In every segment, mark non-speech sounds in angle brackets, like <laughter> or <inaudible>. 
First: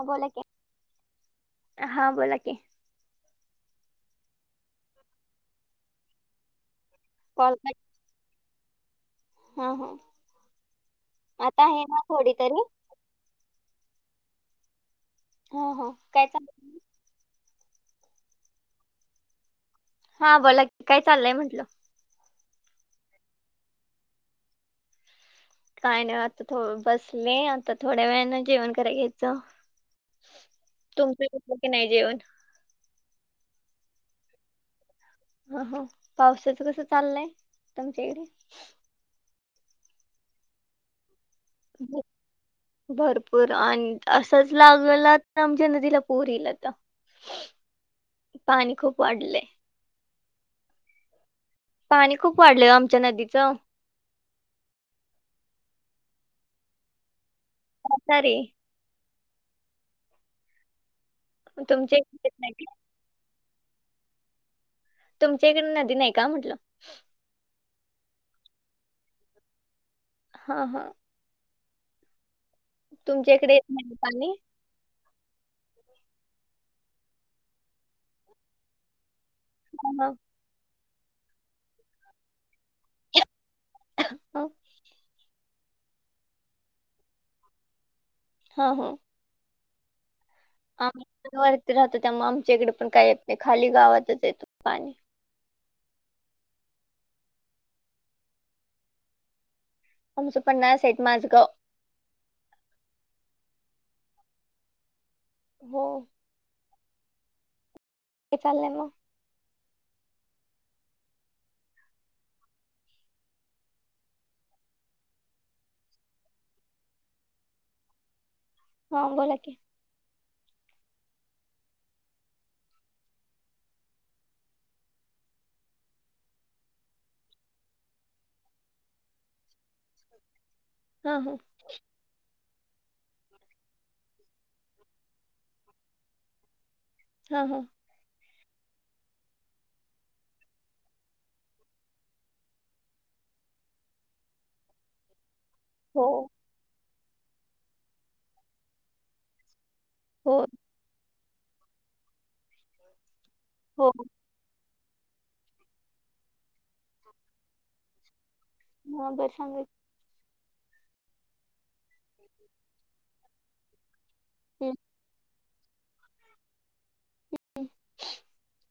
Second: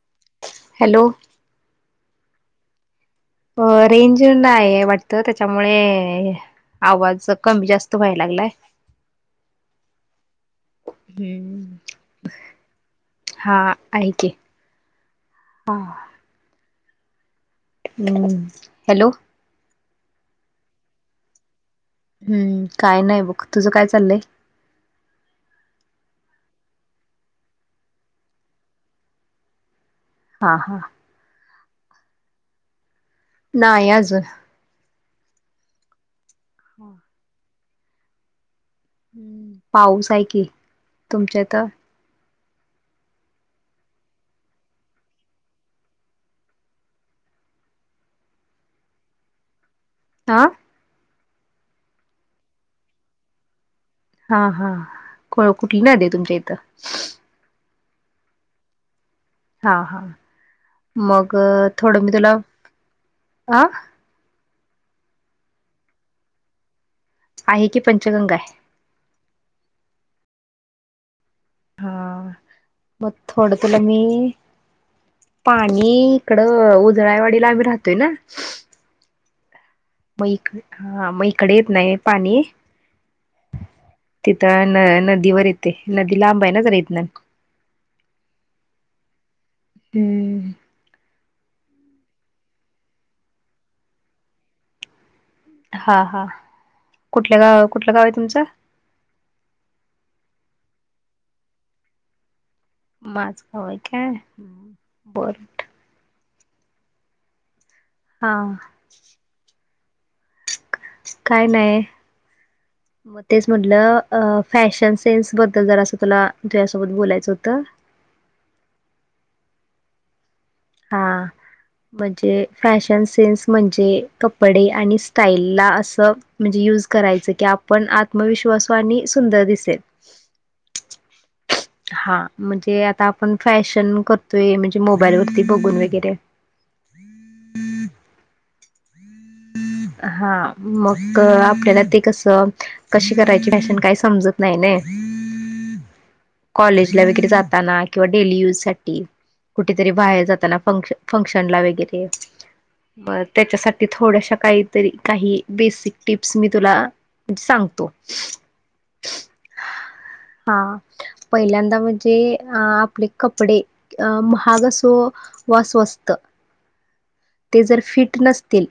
ह बोला कि, हॅलो हा बोला कि. अ, रेंज नाही वाटतं त्याच्यामुळे, आवाज कॉल कमी कट. जास्त तू काय लागलाय. हा हा आता हम्म. आहे ना थोडी तरी हा, आहे कि. हो, हो काय चालू हाय? हम्म, हॅलो. हा बोला कि, काय चाललंय म्हटलं? हम्म, काय नाही बघ. तुझं काय चाललंय? काय नाही आता थो, बसले. आता थोड्या वेळाने जेवण कराय घ्यायचं. हा, हा. तुमच होतुय कि नाही जेवण? नाही अजून. ह, हो, पावसाचं कसं हम्म. चाललंय तूमच्या इकडे? हम्, पाऊस आहे की, तुमच्या इथं? <unintelligible> भरपूर आणि असंच लागला तर आमच्या नदीला पुर येईल आता. <inaudible> पाणी खूप वाढलंय. हा. पाणी खूप वाढलय आमच्या नदीचं. हा, हा कुठली नदी हाय तुमच्या इथं? करत र <unintelligible> हा हा मग तुमच्या थोडं मी इकडे येत तुला नाही का? अ, तुमच्या इकडे नदी नाही का म्हटलं? आहे की पंचगंगा आहे. हा हा हा मग तुमच्या इकडे थोडं येत तुला नाही मी. पाणी पाणी इकडं उजळाळवाडीला आम्ही राहतोय ना. हो म हा मग इकडे येत नाही पाणी. हा तिथं न नदीवर येते नदी लांब आहे ना जरा इथन. हा हा हम्म आम्ही पण वरती राहतो त्यामुळे आमच्या इकडे पण काही येत नाही खाली गावातच येतो पाणी. हा हा कुठलं गाव कुठलं गाव आहे तुमचं? आम्हचं पन्हाळा साईट माझं गाव. माझंगाव काय ओके. हो हा काय चाललंय मग? काय नाही- तेच म्हटलं फॅशन सेन्स बद्दल जर असं तुला तुझ्यासोबत बोलायचं होतं. हा बोला की हा म्हणजे फॅशन सेन्स म्हणजे कपडे आणि स्टाईलला असं- म्हणजे युज करायचं की आपण आत्मविश्वासू आणि सुंदर दिसेल. हा हो हा म्हणजे आता आपण फॅशन करतोय, म्हणजे मोबाईल वरती बघून वगैरे हा हा हा मग आपल्याला ते कसं- कशी करायची फॅशन काही समजत नाही ना हो कॉलेजला वगैरे जाताना, किंवा डेली यूज साठी कुठेतरी बाहेर हो जाताना फंक्शन फंक्शन ला वगैरे म त्यांच्यासाठी हो थोड्याशा काही तरी काही बेसिक टिप्स मी तुला सांगतो. हा बरं सांगा हा पहिल्यांदा म्हणजे अ आपले कपडे अ महाग असो वा स्वस्त ते जर फिट नसतील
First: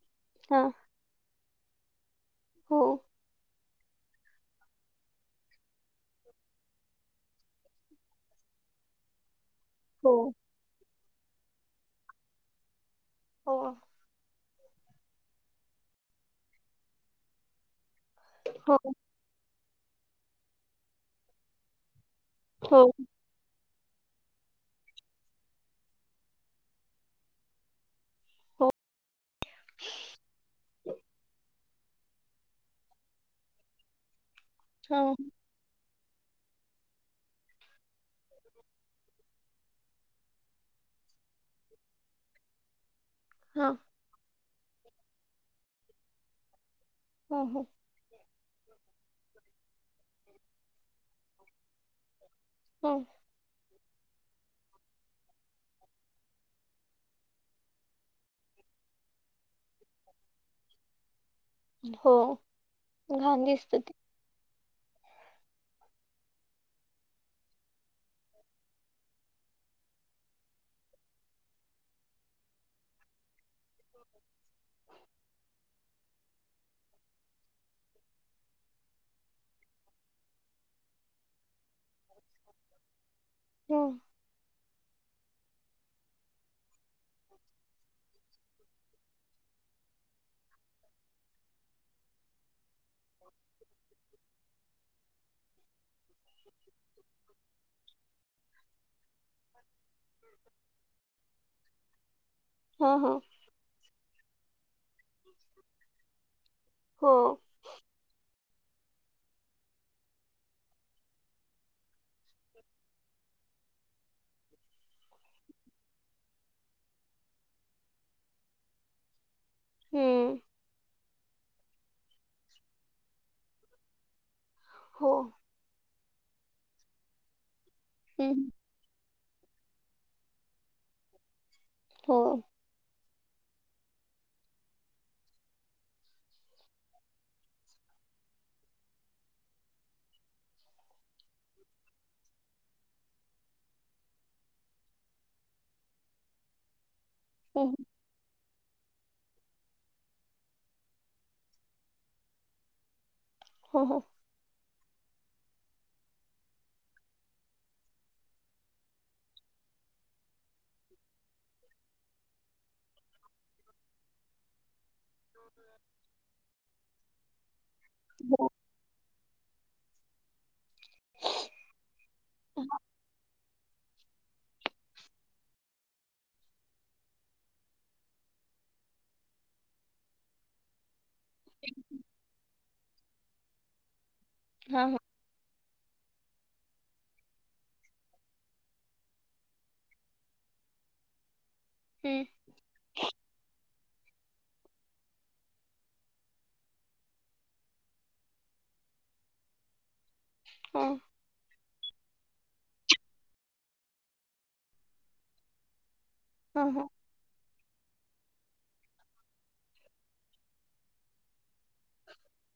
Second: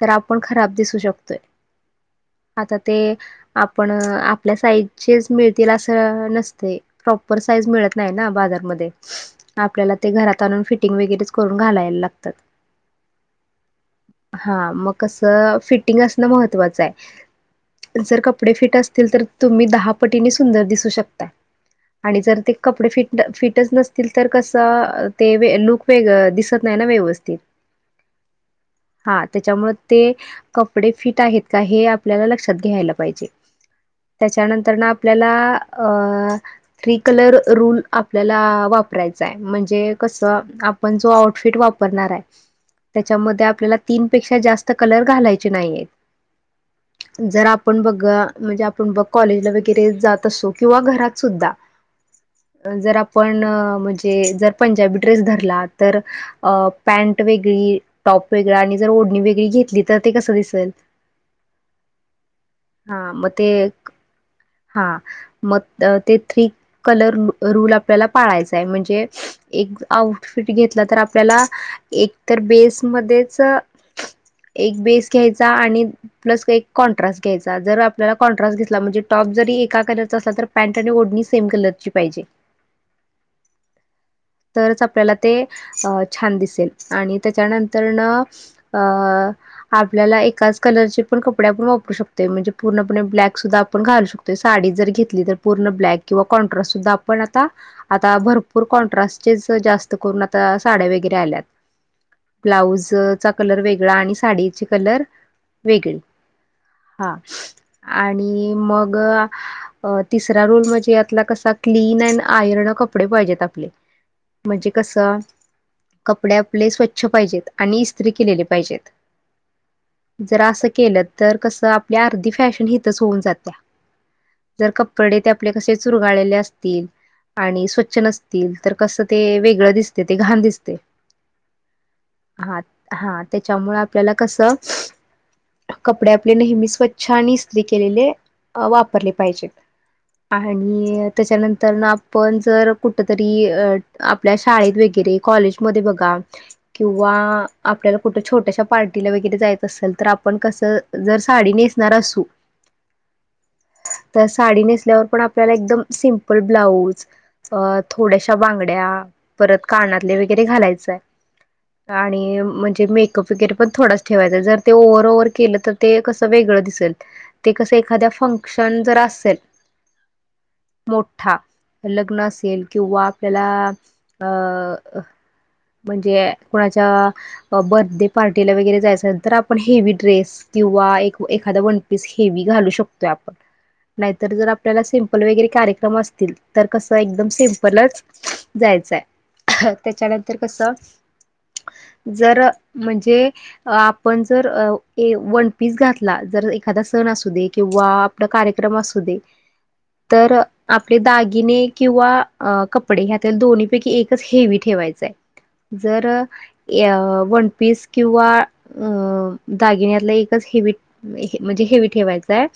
तर आपण हा खराब दिसू शकतोय आता हो ते आपण, आपल्या साईजचेच मिळतील असं नसते प्रॉपर साईज मिळत नाही ना बाजारमध्ये आपल्याला ते हो घरात आणून फिटिंग वगैरेच करून घालायला लागतात. हो हा मग कस फिटिंग असणं महत्वाचं आहे जर क कपडे फिट हो असतील तर तुम्ही दहा पटीने सुंदर दिसू शकता आणि जर ते कपडे हो फिट फिटच नसतील तर कसं ते लुक वेग दिसत नाही ना व्यवस्थित. हो हा त्याच्यामुळे ते कपडे फिट आहेत. का हे आपल्याला लक्षात घ्यायला पाहिजे. त्याच्यानंतर ना हा आपल्याला अ थ्री कलर रूल आपल्याला वापरायचा आहे. म्हणजे कसं आप आपण जो आउटफिट वापरणार आहे. त्याच्यामध्ये हा आपल्याला तीन पेक्षा जास्त कलर घालायचे नाहीयेत. हा जर हा आपण बघ म्हणजे आपण बघ कॉलेजला वगैरे जात असो किंवा घरात सुद्धा जर हा. आपण म्हणजे जर पंजाबी ड्रेस धरला तर अ पॅंट वेगळी टॉप वे आणि जर ओढणी वेगळी घेतली तर ते कसं दिसेल. हो हा म घाण ते दिसतं एक हा मग ते थ्री कलर रूल आपल्याला पाळायचा आहे. म्हणजे एक आउटफिट घेतला तर आपल्याला एक तर बेसमध्येच एक बेस घ्यायचा आणि प्लस एक कॉन्ट्रास्ट घ्यायचा. जर आपल्याला कॉन्ट्रास्ट घेतला म्हणजे टॉप जरी एका कलरचा असला तर पॅन्ट आणि ओढणी सेम कलर ची पाहिजे. <unintelligible> तरच आपल्याला ते छान दिसेल आणि त्याच्यानंतरन ह आपल्याला एकाच कलरचे पण कपडे आपण वापरू शकतो. म्हणजे पूर्णपणे ब्लॅक सुद्धा आपण घालू शकतो. ते साडी जर घेतली तर पूर्ण ब्लॅक किंवा कॉन्ट्रास्ट सुद्धा आपण आता आता भरपूर कॉन्ट्रास्ट तेच तर जास्त करून आता साड्या वैगरे आल्यात. ब्लाउज हा हा चा कलर वेगळा आणि साडी ची कलर वेगळी हो हा प आणि मग ह अ तिसरा रोल म्हणजे यातला कसा क्लीन अँड आयर्न कपडे पाहिजेत. आपले म्हणजे कसं कपडे आपले स्वच्छ पाहिजेत आणि इस्त्री केलेले पाहिजेत. हम्म जर असं केलं तर कसं आपली अर्धी फॅशन हितच होऊन जात्या. जर हो कपडेेत आपल्या कसे चुरगाळलेले असतील आणि स्वच्छ हम्म नसतील तर कसं ते वेगळं दिसते. ते घाण दिसतय. हो हा हा त्याच्यामुळे आपल्याला कसं कपडे आपले नेहमी स्वच्छ आणि इस्त्री केलेले वापरले अ पाहिजेत. आणि त्याच्यानंतर न आपण जर कुठ तरी अ आपल्या शाळेत वगैरे कॉलेजमध्ये बघा किंवा हम्म, आपल्याला कुठं छोट्याश्या पार्टीला वगैरे जायचं असेल तर, आपण कसं जर साडी नेसणार असू <inaudible> हां ना तर साडी नेसल्यावर पण आपल्याला एकदम सिंपल ब्लाऊज थोड त्या बांगड्या परत कानातले वगैरे घालायचंय. आणि म्हणजे मेकअप वगैरे पण थोडाच ठेवायच. जर ते ओव्हर ओव्हर केलं तर ते कस वेगळं दिसेल ते कस एखाद्या हो फंक्शन पण जर असेल, मोठा लग्न असेल किंवा त्याला... अ... म्हणजे.. अ... कोणाच्या मग, बडेडे पार्टीला वगैरे जायचं, तर आपण हेवी ड्रेस किंवा एक म एखाद वन पीस हेवी घालू शकतोय. आपण नाहीतर. जर आपल्याला हा हा सी पन वगैरे कार्यक्रम असतील, तर कस एकदम सिमपलच जायचाय... ह... त्याच्यानंतर कस हम्म, जर म्हणजे.... आपण जर अ वनपीस घातला. जर एखादा, सण असू दे किंवा कार्यक्रम असु दे. तर हो आपले दागिने किंवा अ कप कपडे. ह्या दोन्ही पैकी एकच हेवी ठेवायचय. जर हा य वन पीस किंवा अ.... दागिन्यातला एकच हेवी म... <inaudible> अ.... म्हणजे हेवी ठेवायचाय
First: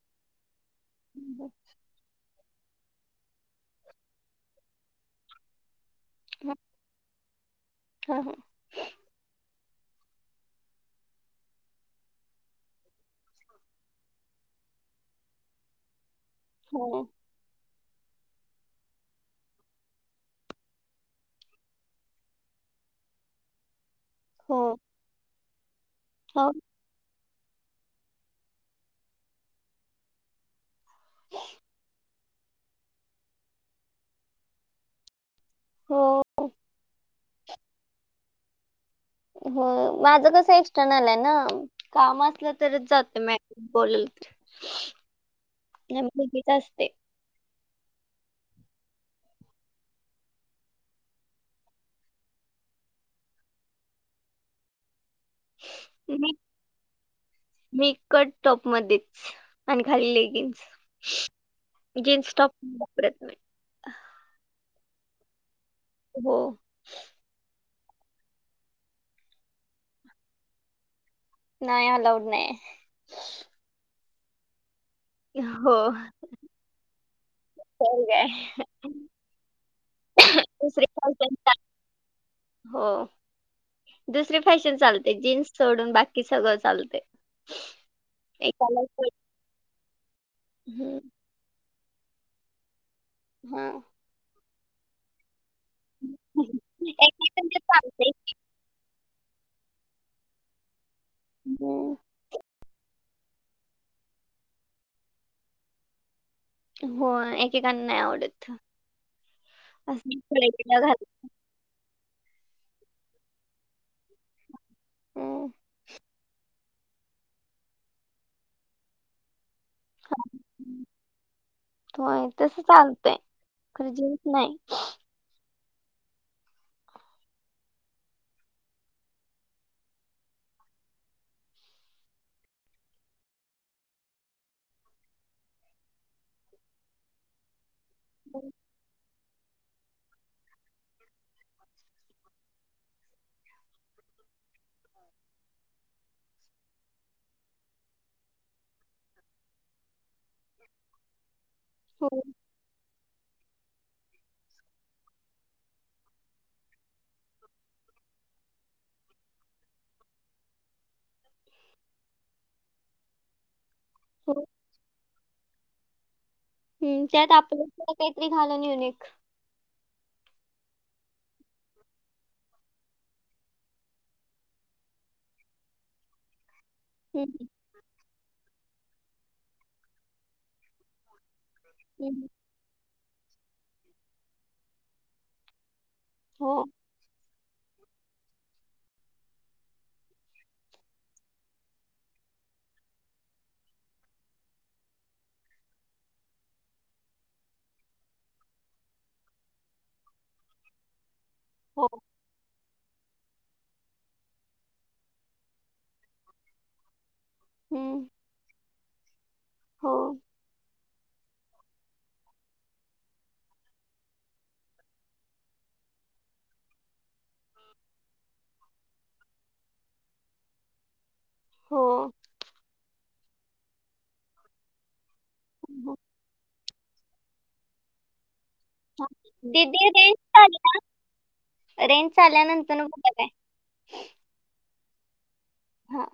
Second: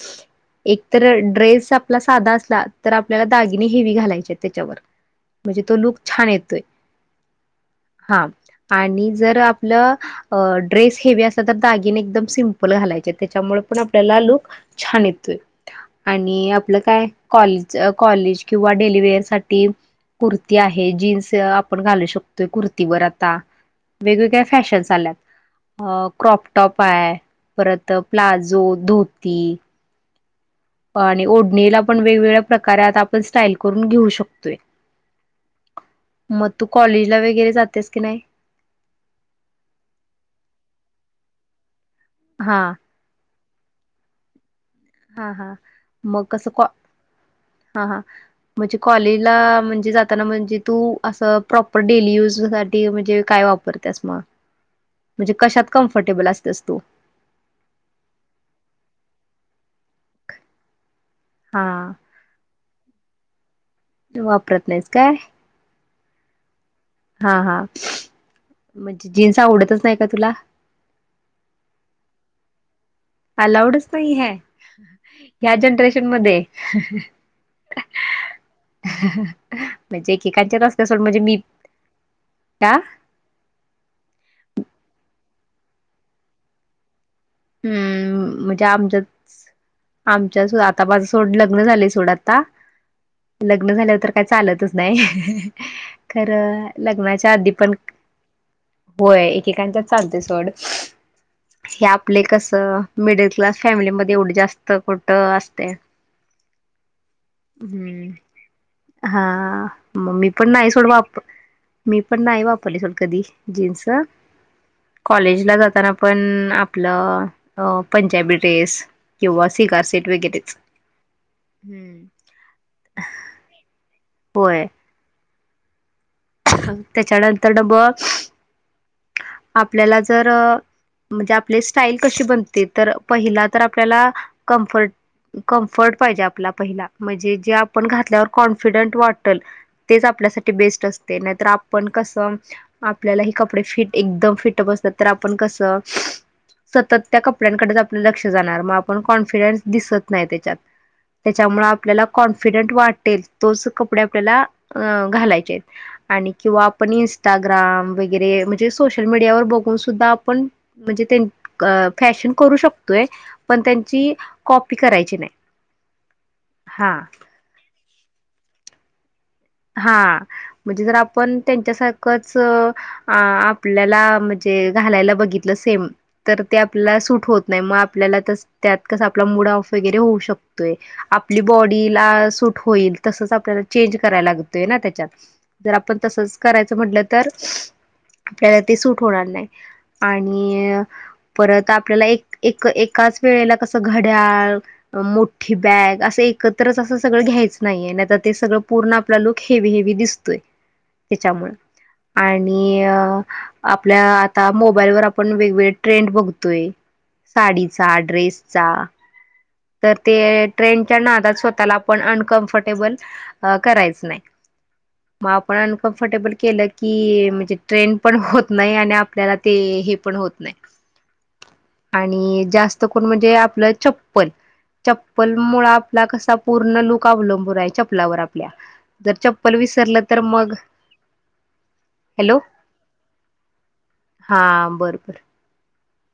एक तर हा ड्रेस आपला साधा असला, तर आपल्याला दागिने हेवी घालायचे. त्याच्यावर म्हणजे तो लुक छान हां, येतोय. हां, हा हां. आणि जर आपलं अ... ड्रेस हेवी असत <inaudible> तर दागिने एकदम सिम्पल घालायचे, त्याच्यामुळे पण आपल्याला लुक छान येतोय. आणि आपलं काय, हो, कॉलेज कॉलेज किंवा डेलीवेअर साठी कुर्ती आहे. जीन्स अ आपण घालू शकतोय. कुर्तीवर आता वेगवेगळ्या हो, फॅशेशन आल्यात. क्रॉप हो, टॉप पाय, परत प्लाजो, धोती आणि ओढणीला पण वेगवेगळ्या प्रकारे आता. आपण स्टाईल करून घेऊ शकतोय हो, मग, तू कॉलेज ला वगैरे जातीस की नाही? हो माझं कस एक्सटर्नल आहे ना. काम असलं हा तरच जातो. म बोललट हा... हा.. मग कसं काॅ. हा... हा म्हणजे कॉलेजला म्हणजे जाताना. म्हणजे, तू असं प्रॉपर डेली युज साठी म्हणजे काय वापर स मग म्हणजे, कशात कम्फर्टेबल मी असतेस तू. मी, कट टॉपमध्येध्येच आणि खाली लेगिंग्स. हा... गेन <inaudible> स्टॉप प्रयत्न वापरत नाहीस काय? हो... हा... हा.. म्हणजे जीन्स आवडतच नाही का तुला? नाही, अलाऊड नाय हाय अलाऊडच नाही. हाय ह्या हो. जनरेशन मध्ये ह... तर काय. ह... म्हणजेे <inaudible> <inaudible> कांच्या त असल्या सोड म्हणजे मी त्या हा... दुसरी फॅशन चालते. जीन्स सोडून बाकी सगळं चालते. हम्म... म्हणजे एकाला आमच्या आमच्या आता, हं, माझं सोड लग्न झाले सोडत. लग्न हां. झाल्या तर काय चालतच नाही. एकेकांचं खरं... लग्नाच्या आधी पण... चालते. होय, एकेकांच्या चालते सोड. हं. ह्या आपले कसं, मिडल क्लास फॅमिलीमध्येध्ये एवढे जास्त कुठं असते. हो... एकेकांना नाही हम्म आवडत. हा.. मग असं ममी इकडे पण नाही तिकडे सोड बा. घाल मी पण नाही वापरली, सल कधी, जीन्स, हम्म. कॉलेजला जाताना, पण आ आपलं, पंजाबी ड्रेस किंवा सीगार सेट वगैरेच, हम्म. तस चालतय, खजिन च नाही. होय त्याच्यानंतर बक्स, आपल्याला जर म्हणजे आपली स्टाईल कशी बनते, तर पहिला तर आपल्याला, कम्फर्ट कम्फर्ट पाहिजे, आपला पहिला, म्हणजे जे आपण घात ज्यावर कॉन्फिडंट वाटल, तेच आपल्यासाठी बेस्ट असतय, नाहीतर आपण कस आपल्याला हीं कपडे फिटिंग, एकदम फिट बसतात, तर आपण कसं सतत त्या कपड्यांकडेच, आपलं लक्ष जाणार, मग आपण कॉन्फिडन्स दिसत नाही, त्याच्यात. त्याच्यामुळे आपल्याला हो कॉन्फिडंट वाढतेच, तोच कपडे आपल्याला, अ घालायचे आणि किंवा आपण इनस्टाग्राम वगैरे, म्हणजे सोशल मीडियावर बघून, सुद्धा आपण म्हणजे तें, फॅशन करू शकतोय, पण त्यां ची, हो कॉपी करायची नाही. हा हम्, त्यात आपलं, <unintelligible> काहीतरी घाळून युनिक हा, म्हणजे जर आपण, त्यांच्यासारखंच अ आपल्याला, म्हणजे घालायला बघितलं, सेम तर, ते आपल्याला सूट होत नाही, मग आपल्याला तस त्यात कस, आपला मुड ओफ वगैरे होऊ शकतोय, आपली बॉडीला सूट होइल, तसच आपल्याला, चेंज कराय लागतय ना, त्याच्यात, जर आपण तसच हो करायचं म्हटलं तर आपल्याला, ते सूट होणार नाही, आणि परत आपल्याला एक, एक-एकाच वेळेला कसं, घड्याल अ मोठी बॅग, असं एकत्रच, असं सगळं घ्यायच नाहीये, नाहीतर ते सगळं पूर्ण आपला लूक, हेवी- हेवी दिसतोय, त्याच्यामु हो. आणि अ आपल्या आता, मोबाईलवर आपण, वेगवेगळे ट्रेंड बघतोय. साडीचा, हम्म, ड्रेसचा हो तर ते ट्रेनच्या नादात, स्वतःला आपण, अनकम्फर्टेबल अ करायचं नाही, मग आपण कंफर्टेबल केलं की म्हणजे ट्रेन्ड, पण होत नाही आणि आपल्याला ते, हे पण होत नाही. हो आणि जास्त कोण, म्हणजे आपलं चप्पल चप्पल मुळ हो. आपला, कसा पूर्ण लूक अवलंबून हाय, चप्पलावर आपल्या हा. जर चप्पल दीदी विसरलं, रेंज तर चाल मग रेंज हॅलो आल्यानंतर, कुठं काय? हा, बर बर. हा.